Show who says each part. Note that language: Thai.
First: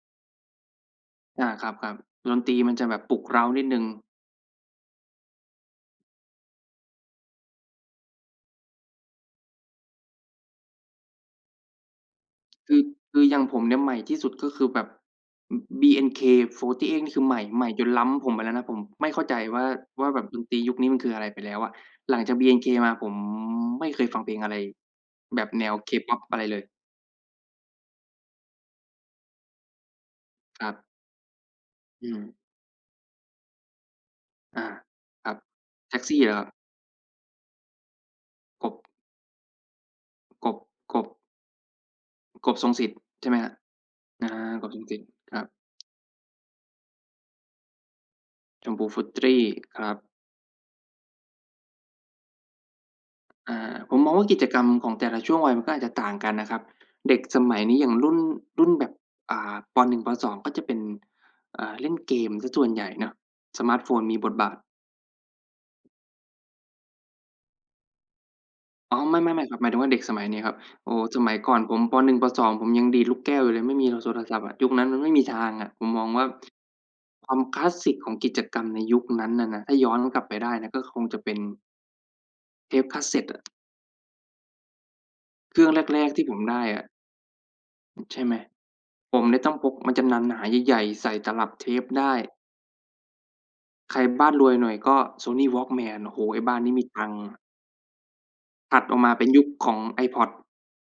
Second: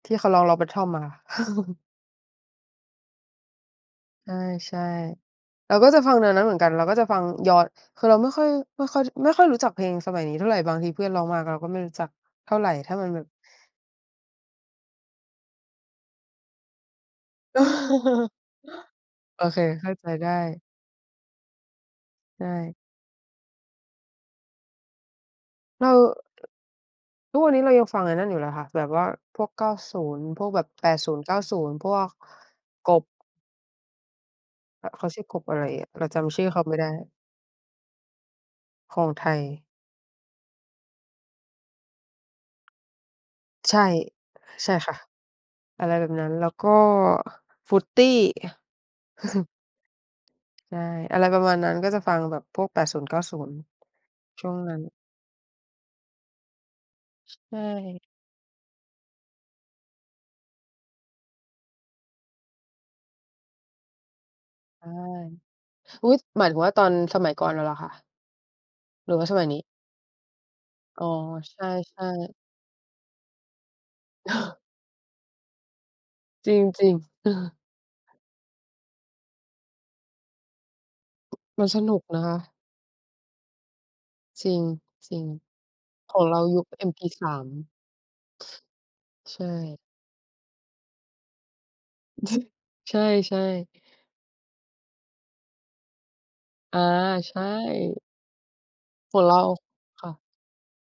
Speaker 1: ที่เขาร้อง Longbottom อะค่ะ
Speaker 2: อา ครับ ๆ ดนตรี มันจะแบบปลุกเร้านิดหนึ่ง
Speaker 1: ใช่ ๆ เราก็จะฟังแนวนั้นเหมือนกัน เราก็จะฟังย้อน คือเราไม่ค่อย ไม่ค่อย ด ไม่ค่อยรู้จักเพลงสมัยนี้เท่าไร บางทีเพื่อนร้องมาเราก็ไม่รู้จักเท่าไร
Speaker 2: คือ
Speaker 1: ถ้ามัน
Speaker 2: ค
Speaker 1: แ
Speaker 2: ื
Speaker 1: บ
Speaker 2: อ
Speaker 1: บ
Speaker 2: อย่างผมเนี่ย ใหม่ที่สุดก็คือแบบ อ BNK48 นี่คือใหม่ ใหม่จนล้ำผมไปแล้วนะ ผมไม่เข้าใจ
Speaker 1: โอ
Speaker 2: ว
Speaker 1: เค
Speaker 2: ่า
Speaker 1: เข้า
Speaker 2: ว
Speaker 1: ใ
Speaker 2: ่
Speaker 1: จ
Speaker 2: าแบ
Speaker 1: ไ
Speaker 2: บ
Speaker 1: ด
Speaker 2: ดนตรี
Speaker 1: ้
Speaker 2: ยุคนี้มันคืออะไรไปแล้วอะ หลังจาก
Speaker 1: ใช
Speaker 2: BNK
Speaker 1: ่
Speaker 2: มาผมไม่เคยฟังเพลงอะไร แบบแนว
Speaker 1: เร
Speaker 2: K
Speaker 1: า
Speaker 2: pop อะไรเลย
Speaker 1: ทุกวันนี้เรายังฟังไอ้นั้นอยู่เลยค่ะ แบบว่าพวก 90 พวกแบ
Speaker 2: คร
Speaker 1: บ
Speaker 2: ับ
Speaker 1: 80 90 พว
Speaker 2: อื
Speaker 1: ก
Speaker 2: ม
Speaker 1: กบ
Speaker 2: อา
Speaker 1: อ เขาชื่
Speaker 2: ค
Speaker 1: อ
Speaker 2: รั
Speaker 1: ก
Speaker 2: บ
Speaker 1: บอะไรอะ
Speaker 2: แท็
Speaker 1: เ
Speaker 2: ก
Speaker 1: รา
Speaker 2: ซ
Speaker 1: จ
Speaker 2: ี่ เหร
Speaker 1: ำ
Speaker 2: อ
Speaker 1: ช
Speaker 2: คร
Speaker 1: ื่
Speaker 2: ั
Speaker 1: อ
Speaker 2: บ?
Speaker 1: เขาไม่ได้
Speaker 2: กบ
Speaker 1: ของไทย
Speaker 2: อ กบ กบ กบ ทรงสิทธิ์ ใช่ไหมครับ
Speaker 1: ใช่
Speaker 2: อา ก
Speaker 1: ใช
Speaker 2: บ
Speaker 1: ่
Speaker 2: ทรง
Speaker 1: ค่
Speaker 2: ส
Speaker 1: ะ
Speaker 2: ิทธิ์ ครับ
Speaker 1: อะไรแบบนั้น แล้วก็ ฟรุตตี้
Speaker 2: ชมพู ฟรุตตี้ครับ
Speaker 1: ใช่ อะไรประมาณนั้น ก็จะฟังแบบพวก 80 90
Speaker 2: อา ผมมองว่ากิ
Speaker 1: ช
Speaker 2: จ
Speaker 1: ่ว
Speaker 2: ก
Speaker 1: ง
Speaker 2: รรม
Speaker 1: นั้น
Speaker 2: ของแต่ละช่วงวัยมันก็อาจจะต่างกันนะครับ เด็ก
Speaker 1: ใ
Speaker 2: สม
Speaker 1: ช
Speaker 2: ัยนี้อย่าง
Speaker 1: ่
Speaker 2: รุ่น รุ่นแบบ อ่า ป. 1 ป. 2 ก็จะเป็น อ่า เล่นเกมเสียส่วนใหญ่เนาะ สมาร์ตโฟนมีบทบาท
Speaker 1: ใช่ อุ๊ย หมายถึงว่าตอนสมัยก่อนเราเหรอคะ?
Speaker 2: อ๋อ
Speaker 1: หรื
Speaker 2: ไม
Speaker 1: อ
Speaker 2: ่
Speaker 1: ว
Speaker 2: ๆ
Speaker 1: ่าส
Speaker 2: ไ
Speaker 1: ม
Speaker 2: ม่
Speaker 1: ัย
Speaker 2: ค
Speaker 1: น
Speaker 2: รับ
Speaker 1: ี้?
Speaker 2: หมายถึงว่าเด็กสมัยนี้ครับ โอ้
Speaker 1: อ๋อ
Speaker 2: สมัยก่อ
Speaker 1: ใช
Speaker 2: นผม ป.
Speaker 1: ่
Speaker 2: 1 ป.
Speaker 1: ๆ
Speaker 2: 2 ผมยังดีดลูกแก้วอยู่เลย ไม่มีหรอกสด โทรศัพท์อะ ยุคนั้นมันไม่มีทางอะ ผมมองว่า
Speaker 1: จริง ๆ เ
Speaker 2: ค
Speaker 1: อ
Speaker 2: ว
Speaker 1: อ
Speaker 2: ามคลาสสิกของกิจกรรมในยุคนั้นอะนะ ถ้าย้อนกลับไปได้นะก็คงจะเป็น
Speaker 1: มันสนุกนะคะ
Speaker 2: เทป Cassette อะ
Speaker 1: จริง จริง
Speaker 2: เครื่องแรก
Speaker 1: ข
Speaker 2: ๆ
Speaker 1: อ
Speaker 2: ที
Speaker 1: ง
Speaker 2: ่ผ
Speaker 1: เร
Speaker 2: ม
Speaker 1: า
Speaker 2: ได
Speaker 1: ยุ
Speaker 2: ้
Speaker 1: ค
Speaker 2: อะ
Speaker 1: MP3
Speaker 2: ใช่ไหม ผมเน
Speaker 1: ใ
Speaker 2: ี
Speaker 1: ช
Speaker 2: ่ียต้องพก
Speaker 1: ่
Speaker 2: มันจะหนา ๆ ใหญ่ ๆ ใส่ตลับเทปได้
Speaker 1: ใช่ ๆ
Speaker 2: ใครบ้านรวยหน่อยก็ Sony Walkman โอ้โฮ ไอ้บ้านนี้
Speaker 1: อา
Speaker 2: มีตังค์อ
Speaker 1: ใช
Speaker 2: ะ
Speaker 1: ่
Speaker 2: ถัดออกมา
Speaker 1: ขอ
Speaker 2: เป
Speaker 1: ง
Speaker 2: ็น
Speaker 1: เร
Speaker 2: ยุ
Speaker 1: า
Speaker 2: คของ
Speaker 1: ค่ะ
Speaker 2: iPod